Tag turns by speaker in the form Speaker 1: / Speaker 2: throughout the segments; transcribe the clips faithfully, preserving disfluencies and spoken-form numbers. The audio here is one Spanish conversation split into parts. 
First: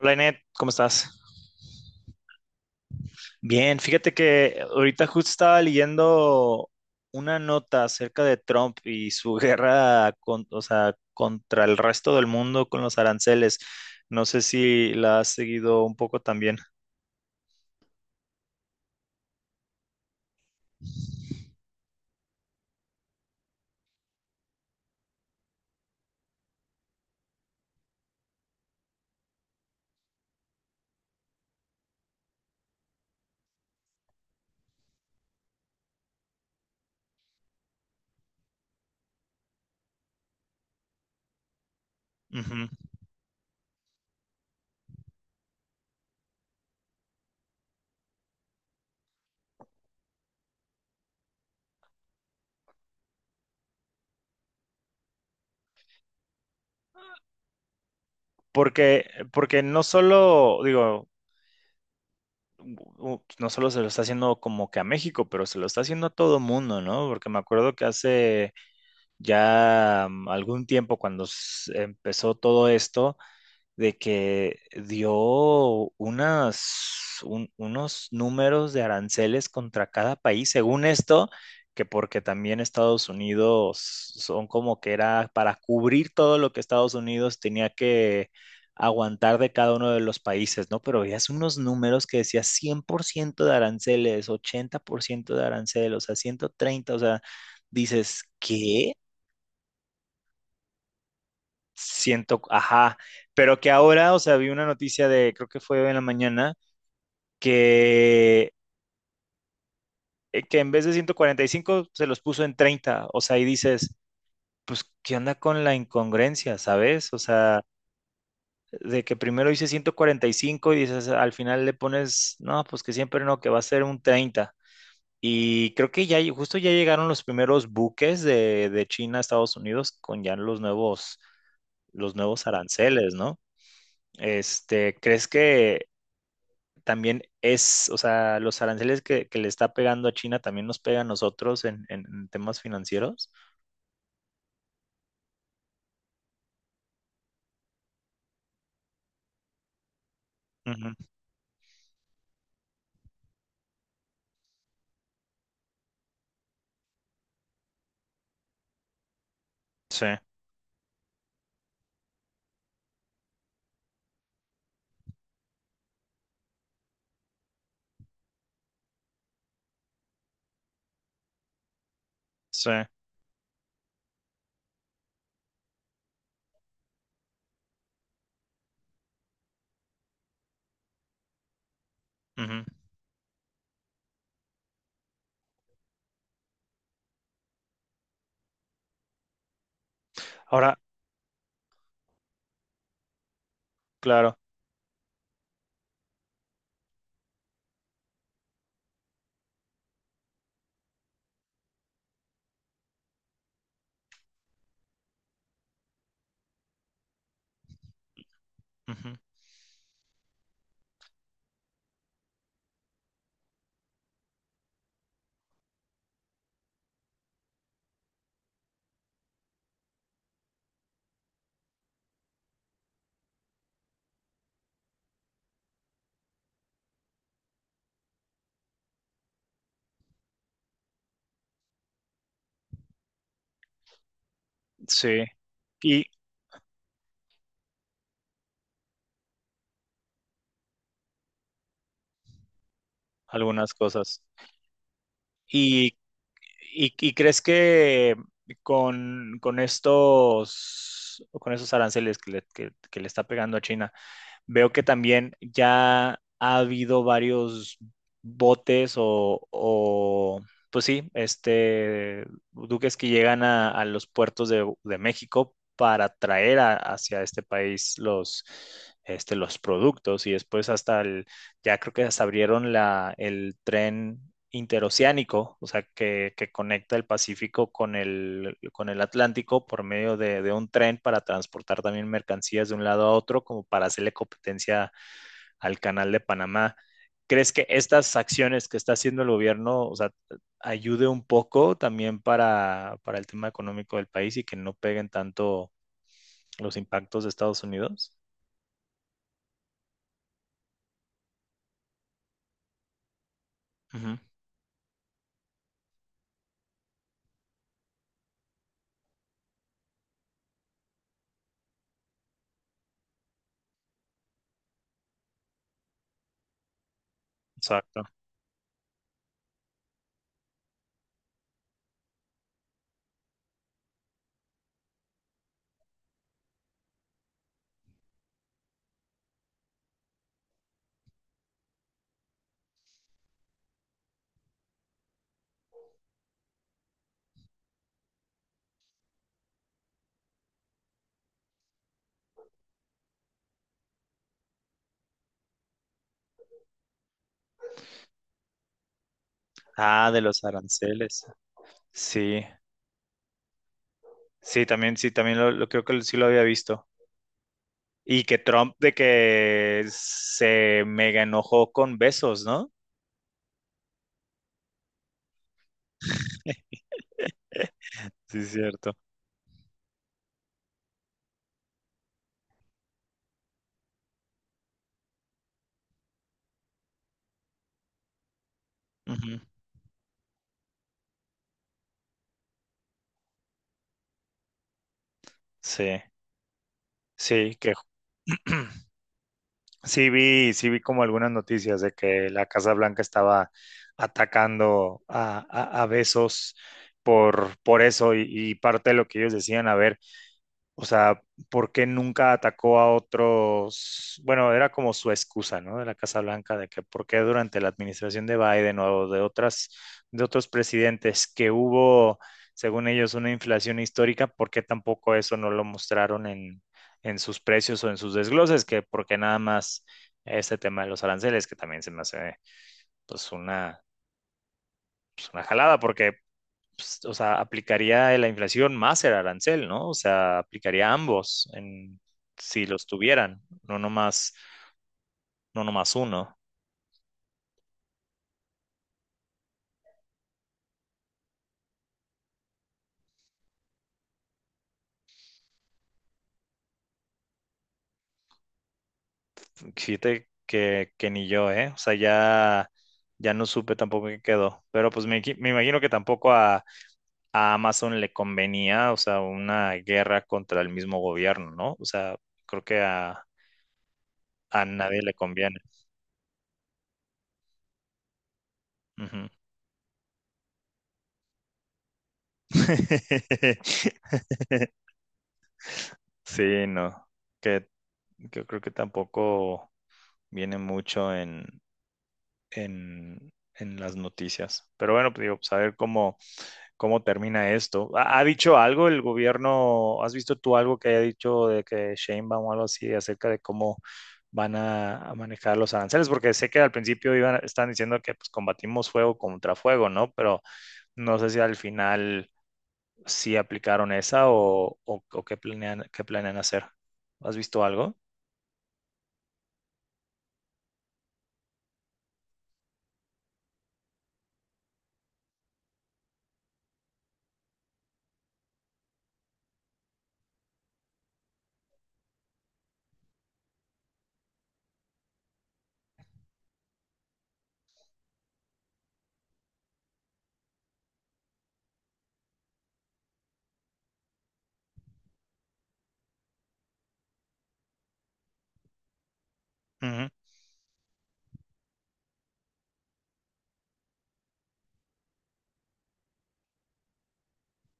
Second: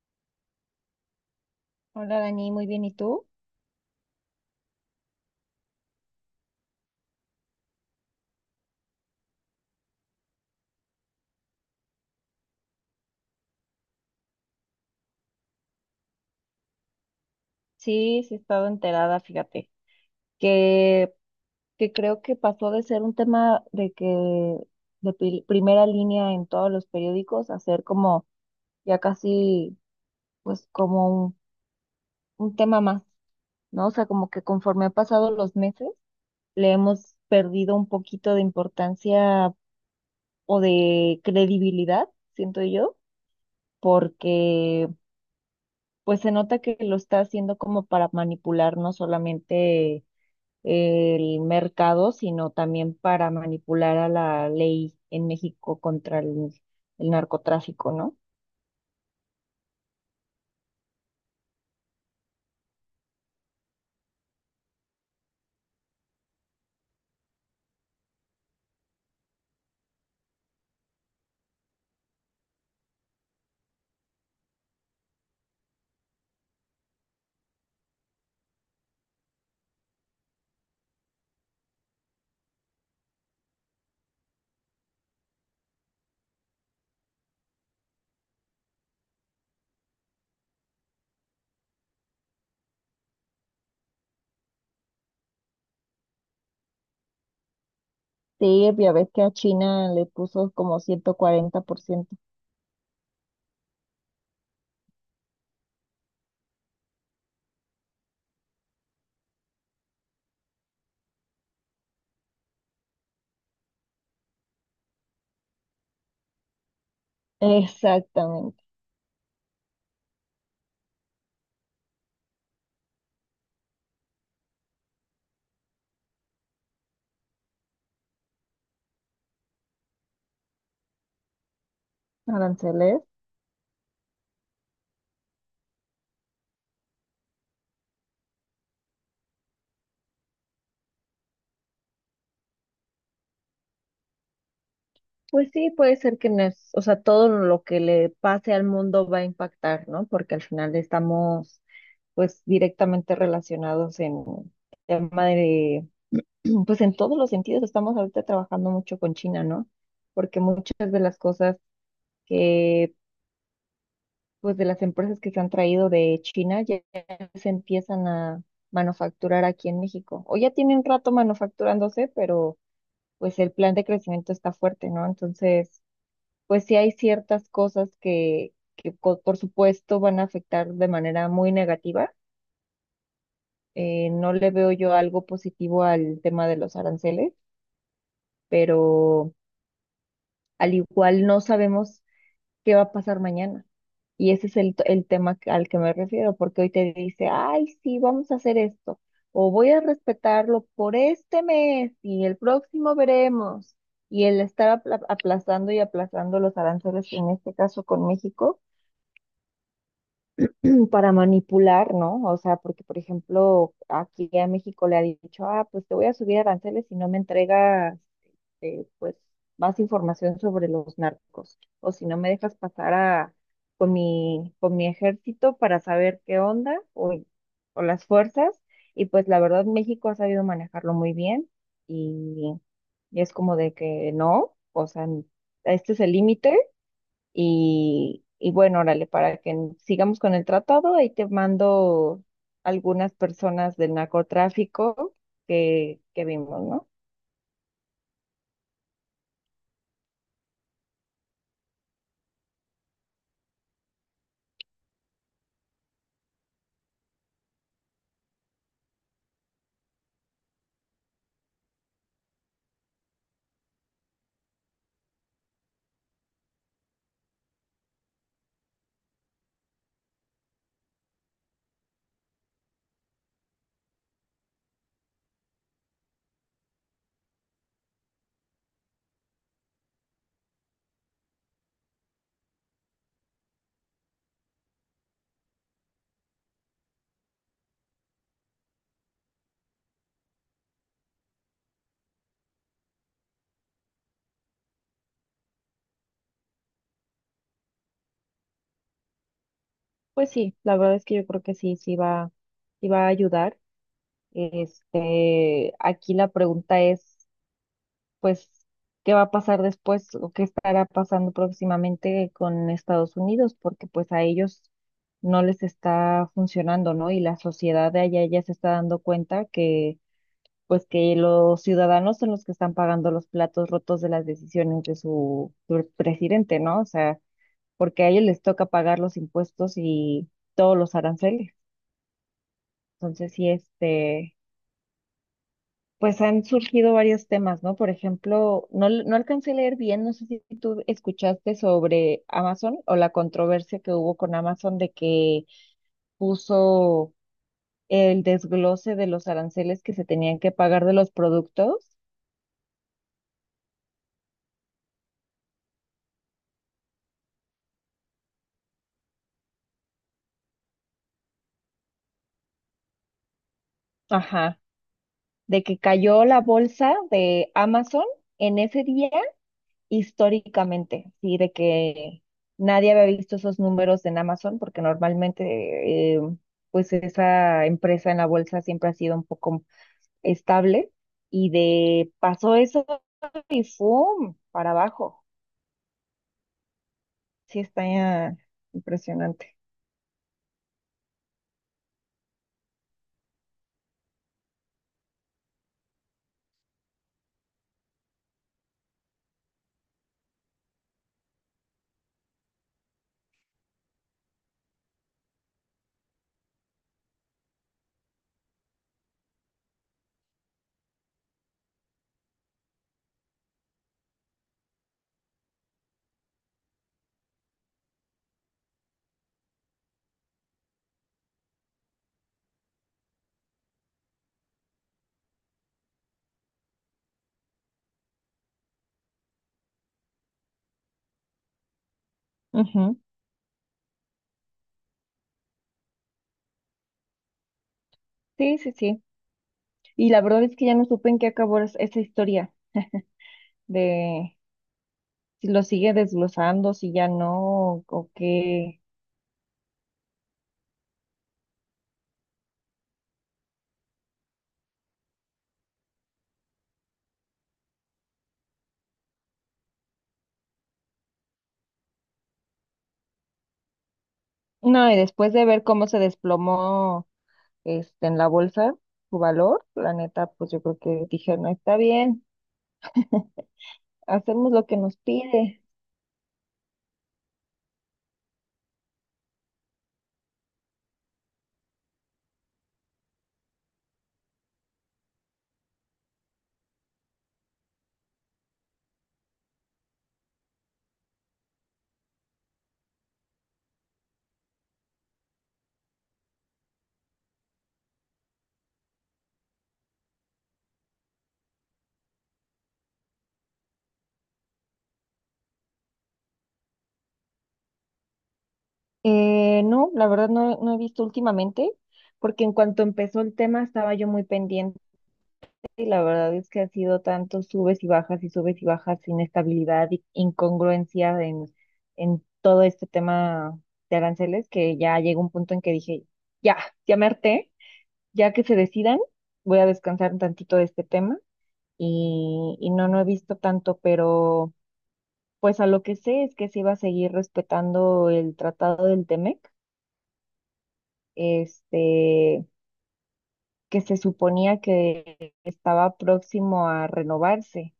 Speaker 1: Hola Inet, ¿cómo estás?
Speaker 2: Hola Dani, muy bien. ¿Y tú?
Speaker 1: Bien, fíjate que ahorita justo estaba leyendo una nota acerca de Trump y su guerra con- o sea, contra el resto del mundo con los aranceles. No sé si la has seguido un poco también.
Speaker 2: Sí, sí he estado enterada, fíjate, que, que creo que pasó de ser un tema de que de pri- primera línea en todos los periódicos a ser como ya casi, pues como un, un tema más, ¿no? O sea, como que conforme han pasado los meses, le hemos perdido un poquito de importancia o de credibilidad, siento
Speaker 1: Ujú.
Speaker 2: yo, porque pues se nota que lo está haciendo como para manipular, no solamente el mercado, sino también para manipular a la ley en México contra el, el narcotráfico, ¿no?
Speaker 1: Porque, porque no solo, digo, u- u- no solo se lo está haciendo como que a México, pero se lo está haciendo a todo mundo, ¿no? Porque me acuerdo que hace ya mm, algún tiempo, cuando s- empezó todo esto, de que dio unas, un- unos números de aranceles contra cada país, según esto, que porque también Estados Unidos son como que era para cubrir todo lo que Estados Unidos tenía que aguantar de cada uno de los países, ¿no? Pero veías unos números que decía cien por ciento de aranceles, ochenta por ciento de aranceles, o sea, ciento treinta, o sea, dices,
Speaker 2: Sí,
Speaker 1: ¿qué?
Speaker 2: ya ves que a China le puso como ciento cuarenta por ciento.
Speaker 1: Siento, ajá, pero que ahora, o sea, vi una noticia de, creo que fue hoy en la mañana, que, eh, que en vez de ciento cuarenta y cinco se los puso en treinta, o sea, y dices, pues, ¿qué onda con la incongruencia, sabes? O sea,
Speaker 2: Exactamente,
Speaker 1: de que primero hice ciento cuarenta y cinco y dices, al final le pones, no, pues que siempre no, que va a ser un treinta. Y creo que ya, justo ya llegaron los primeros buques de, de China a Estados Unidos con ya los nuevos, los nuevos
Speaker 2: aranceles.
Speaker 1: aranceles, ¿no? Este, ¿crees que también es, o sea, los aranceles que, que le está pegando a China también nos pega a nosotros en, en- en temas financieros?
Speaker 2: Pues sí, puede ser que no es, o sea, todo lo que le pase al mundo va a impactar, ¿no? Porque al final
Speaker 1: Ujú.
Speaker 2: estamos, pues, directamente relacionados en tema de pues en todos los sentidos estamos ahorita trabajando mucho con China, ¿no?
Speaker 1: Sí,
Speaker 2: Porque muchas de las cosas que, pues de las empresas que se han traído de China ya se empiezan a manufacturar aquí en México. O ya tienen rato manufacturándose, pero
Speaker 1: sí.
Speaker 2: pues el plan de crecimiento está fuerte, ¿no? Entonces, pues sí hay ciertas cosas que, que co- por supuesto van a afectar de manera muy negativa.
Speaker 1: Ujú.
Speaker 2: Eh, no le veo yo algo positivo al tema de los aranceles, pero al
Speaker 1: Ahora,
Speaker 2: igual no sabemos qué va a pasar mañana. Y
Speaker 1: claro.
Speaker 2: ese es el, t- el tema que- al que me refiero, porque hoy te dice, ay, sí, vamos a hacer esto, o voy a respetarlo por este mes y el próximo veremos. Y el estar apla- aplazando y aplazando los aranceles, en este caso con México
Speaker 1: Ujú.
Speaker 2: para manipular, ¿no? O sea, porque, por ejemplo, aquí a México le ha dicho, ah, pues te voy a subir aranceles si no me entregas, eh, pues, más información sobre los narcos, o si no me dejas pasar a, con mi, con mi ejército para saber qué onda, o, o las fuerzas, y pues la verdad México ha sabido manejarlo muy bien, y, y es como de que no, o sea,
Speaker 1: Sí.
Speaker 2: este es
Speaker 1: Y
Speaker 2: el límite, y, y bueno, órale, para que n- sigamos con el tratado, ahí te mando algunas
Speaker 1: algunas
Speaker 2: personas del
Speaker 1: cosas.
Speaker 2: narcotráfico
Speaker 1: ¿Y,
Speaker 2: que, que vimos, ¿no?
Speaker 1: y, y crees que con, con estos, con esos aranceles que le, que, que le está pegando a China, veo que también ya ha habido varios botes o, o, pues sí, este, duques que llegan a, a los puertos de, de México para traer a- hacia este país los, este, los productos y después hasta el, ya creo que hasta abrieron la, el tren interoceánico, o sea, que, que conecta el Pacífico con el, con el Atlántico por medio de, de un tren para transportar también mercancías de un lado a otro, como para hacerle competencia al canal de Panamá. ¿Crees que estas acciones que está haciendo el gobierno, o sea, ayude un poco también para, para el tema económico del país y que no peguen tanto los impactos de Estados Unidos?
Speaker 2: Pues sí, la verdad es que yo creo que sí, sí va, sí va a ayudar.
Speaker 1: Ujú.
Speaker 2: Este, aquí la pregunta es, pues, ¿qué va a pasar después o qué estará pasando próximamente con Estados Unidos? Porque pues a ellos no les está funcionando, ¿no? Y la sociedad de
Speaker 1: Exacto.
Speaker 2: allá ya se está dando cuenta que pues que los ciudadanos son los que están pagando los platos rotos de las decisiones de su, su presidente, ¿no? O sea, porque a ellos les toca pagar los impuestos y todos los aranceles. Entonces, sí, este, pues han surgido varios temas, ¿no? Por ejemplo, no, l- no alcancé a leer bien, no sé si tú escuchaste sobre Amazon o la controversia que hubo con Amazon de que puso el desglose de los aranceles que se
Speaker 1: Ah, de
Speaker 2: tenían
Speaker 1: los
Speaker 2: que pagar de los
Speaker 1: aranceles.
Speaker 2: productos.
Speaker 1: Sí, sí, también, sí, también lo, lo- creo que sí lo había visto. Y que Trump de que se mega enojó con besos, ¿no?
Speaker 2: Ajá, de que cayó la bolsa de Amazon
Speaker 1: Sí, es
Speaker 2: en ese
Speaker 1: cierto.
Speaker 2: día históricamente, sí, de que nadie había visto esos números en Amazon porque normalmente eh, pues esa empresa en la bolsa siempre ha sido un
Speaker 1: Ujú.
Speaker 2: poco estable y de pasó eso y ¡fum! Para abajo.
Speaker 1: Sí, sí,
Speaker 2: Sí,
Speaker 1: que
Speaker 2: está eh, impresionante.
Speaker 1: sí vi, sí vi como algunas noticias de que la Casa Blanca estaba atacando a, a, a Bezos por, por eso y, y parte de lo que ellos decían, a ver, o sea, ¿por qué nunca atacó a otros? Bueno, era como su excusa, ¿no? De la Casa Blanca, de que por qué durante la administración de Biden o de otras, de otros presidentes que hubo, según ellos, una inflación histórica, ¿por qué tampoco eso no lo mostraron en, en sus precios o en sus desgloses? Que porque nada más este tema de los aranceles, que también se me hace, pues, una, pues, una jalada, porque pues, o sea, aplicaría la inflación más el arancel, ¿no? O sea, aplicaría ambos en, si los
Speaker 2: Ujú.
Speaker 1: tuvieran, no nomás, no nomás uno.
Speaker 2: Sí, sí, sí. Y la verdad es que ya no supe en qué acabó es- esa historia de si lo sigue desglosando, si ya no, o qué.
Speaker 1: Fíjate que, que ni yo, ¿eh? O sea, ya, ya no supe tampoco qué quedó. Pero pues me, me imagino que tampoco a, a Amazon le convenía, o sea, una guerra contra el mismo gobierno, ¿no? O sea, creo que a, a
Speaker 2: No, y
Speaker 1: nadie le
Speaker 2: después de
Speaker 1: conviene.
Speaker 2: ver cómo se desplomó este en la bolsa su
Speaker 1: Ujú.
Speaker 2: valor, la neta, pues yo creo que dije, no está bien, hacemos lo que nos pide.
Speaker 1: Sí, no, que yo creo que tampoco viene mucho en, en, en las noticias. Pero bueno, pues digo, pues a ver cómo, cómo termina esto. ¿Ha, ha dicho algo el gobierno? ¿Has visto tú algo que haya dicho de que Sheinbaum o algo así acerca de cómo van a, a manejar los aranceles? Porque sé que al principio iban, están diciendo que pues combatimos fuego contra fuego, ¿no? Pero no sé si al final sí aplicaron esa o, o, o qué planean, qué planean hacer. ¿Has visto algo?
Speaker 2: Eh, no, la verdad no, no he visto últimamente, porque en cuanto empezó el tema estaba yo muy pendiente y la verdad es que ha sido tanto subes y bajas y subes y bajas, inestabilidad y incongruencia en, en todo este tema de aranceles que ya llegó un punto en que dije, ya, ya me harté. Ya que se decidan, voy a descansar un tantito de este tema y, y no, no he visto tanto, pero pues a lo que sé es que se iba a seguir respetando el tratado del Temec,
Speaker 1: Ujú.
Speaker 2: este, que se suponía que estaba próximo a renovarse,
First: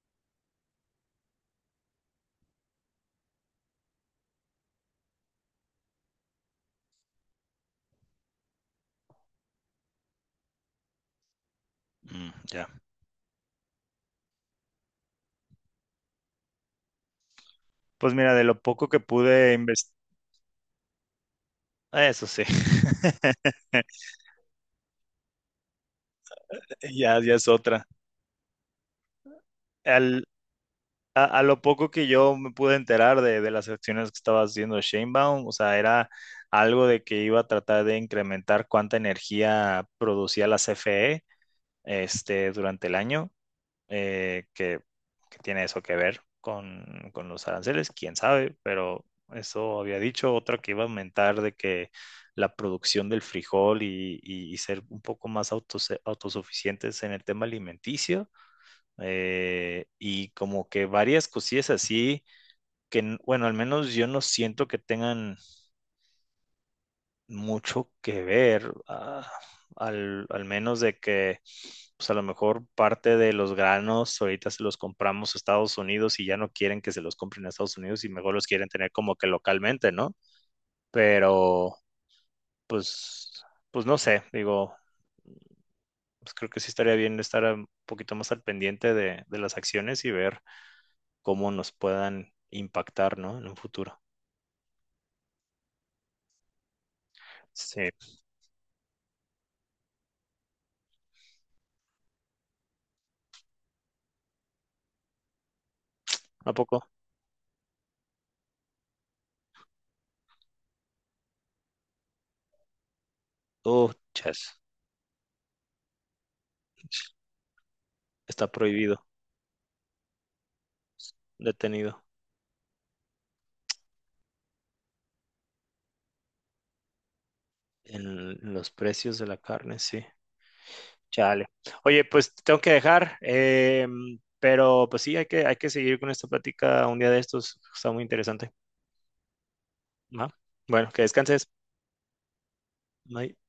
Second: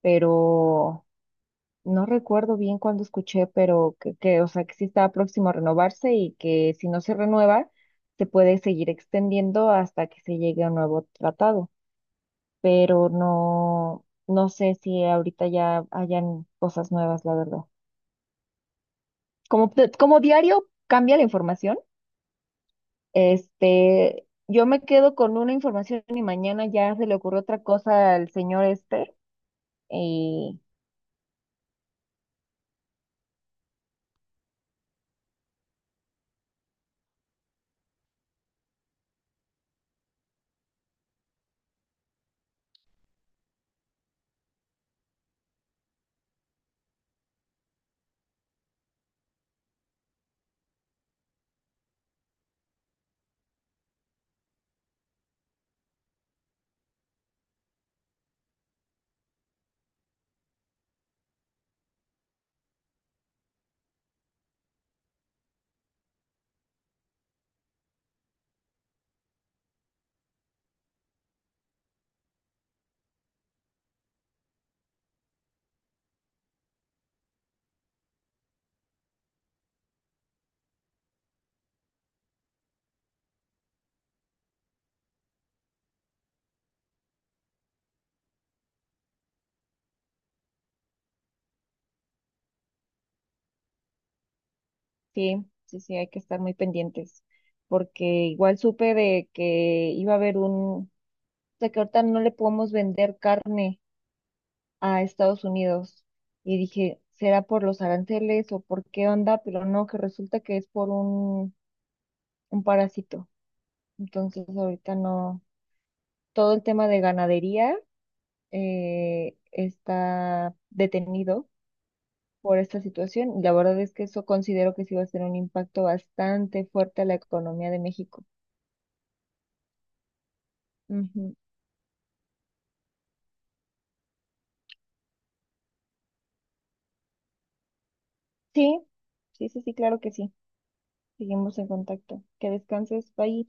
Speaker 2: pero no recuerdo bien cuándo escuché, pero que, que, o sea, que sí estaba próximo a renovarse y que si no se renueva, se puede seguir extendiendo hasta que se llegue a un nuevo tratado.
Speaker 1: Mm, ya.
Speaker 2: Pero no, no sé si ahorita ya hayan cosas nuevas, la verdad.
Speaker 1: Pues mira, de lo poco que pude
Speaker 2: Como, te-
Speaker 1: investigar,
Speaker 2: como diario cambia la información,
Speaker 1: eso sí,
Speaker 2: este, yo me quedo con una información y mañana ya se le
Speaker 1: ya, ya
Speaker 2: ocurrió
Speaker 1: es
Speaker 2: otra
Speaker 1: otra.
Speaker 2: cosa al señor Esper.
Speaker 1: Al,
Speaker 2: Y
Speaker 1: a, a lo poco que yo me pude enterar de, de las acciones que estaba haciendo Shanebaum, o sea, era algo de que iba a tratar de incrementar cuánta energía producía la C F E este, durante el año. eh, que, que tiene eso que ver con, con los aranceles, quién sabe, pero eso había dicho, otra que iba a aumentar de que la producción del frijol y, y- y ser un poco más autos- autosuficientes en el tema alimenticio, eh, y como que varias cosillas así que, n- bueno, al menos yo no siento que tengan mucho que ver, ah, al, al menos de que, pues a lo mejor parte de los granos ahorita se los compramos a Estados Unidos y ya no quieren que se los compren a Estados Unidos y mejor los quieren tener como que localmente, ¿no? Pero, pues, pues no sé, digo, pues creo que sí estaría bien estar un poquito más al pendiente de, de las acciones y ver cómo nos puedan impactar, ¿no? En un futuro.
Speaker 2: sí, sí, sí, hay que estar muy pendientes,
Speaker 1: Sí,
Speaker 2: porque igual supe de que iba a haber un, de que ahorita no le podemos vender carne a Estados Unidos
Speaker 1: ¿a
Speaker 2: y
Speaker 1: poco?
Speaker 2: dije, ¿será por los aranceles o por qué onda? Pero no, que resulta que es por un, un, parásito.
Speaker 1: Oh,
Speaker 2: Entonces
Speaker 1: chas,
Speaker 2: ahorita no, todo el tema de ganadería
Speaker 1: está prohibido,
Speaker 2: eh, está detenido
Speaker 1: detenido.
Speaker 2: por esta situación. Y la verdad es que eso considero que sí va a ser un impacto bastante fuerte a la economía de México.
Speaker 1: En los precios de la carne, sí.
Speaker 2: Ujú.
Speaker 1: Chale. Oye, pues te tengo que dejar, eh, pero pues sí, hay que, hay que seguir con esta plática un día de estos. Está muy interesante.
Speaker 2: Sí, sí, sí, sí, claro que
Speaker 1: Ajá.
Speaker 2: sí.
Speaker 1: Bueno, que descanses.
Speaker 2: Seguimos en contacto. Que descanses,
Speaker 1: Bye.
Speaker 2: bye.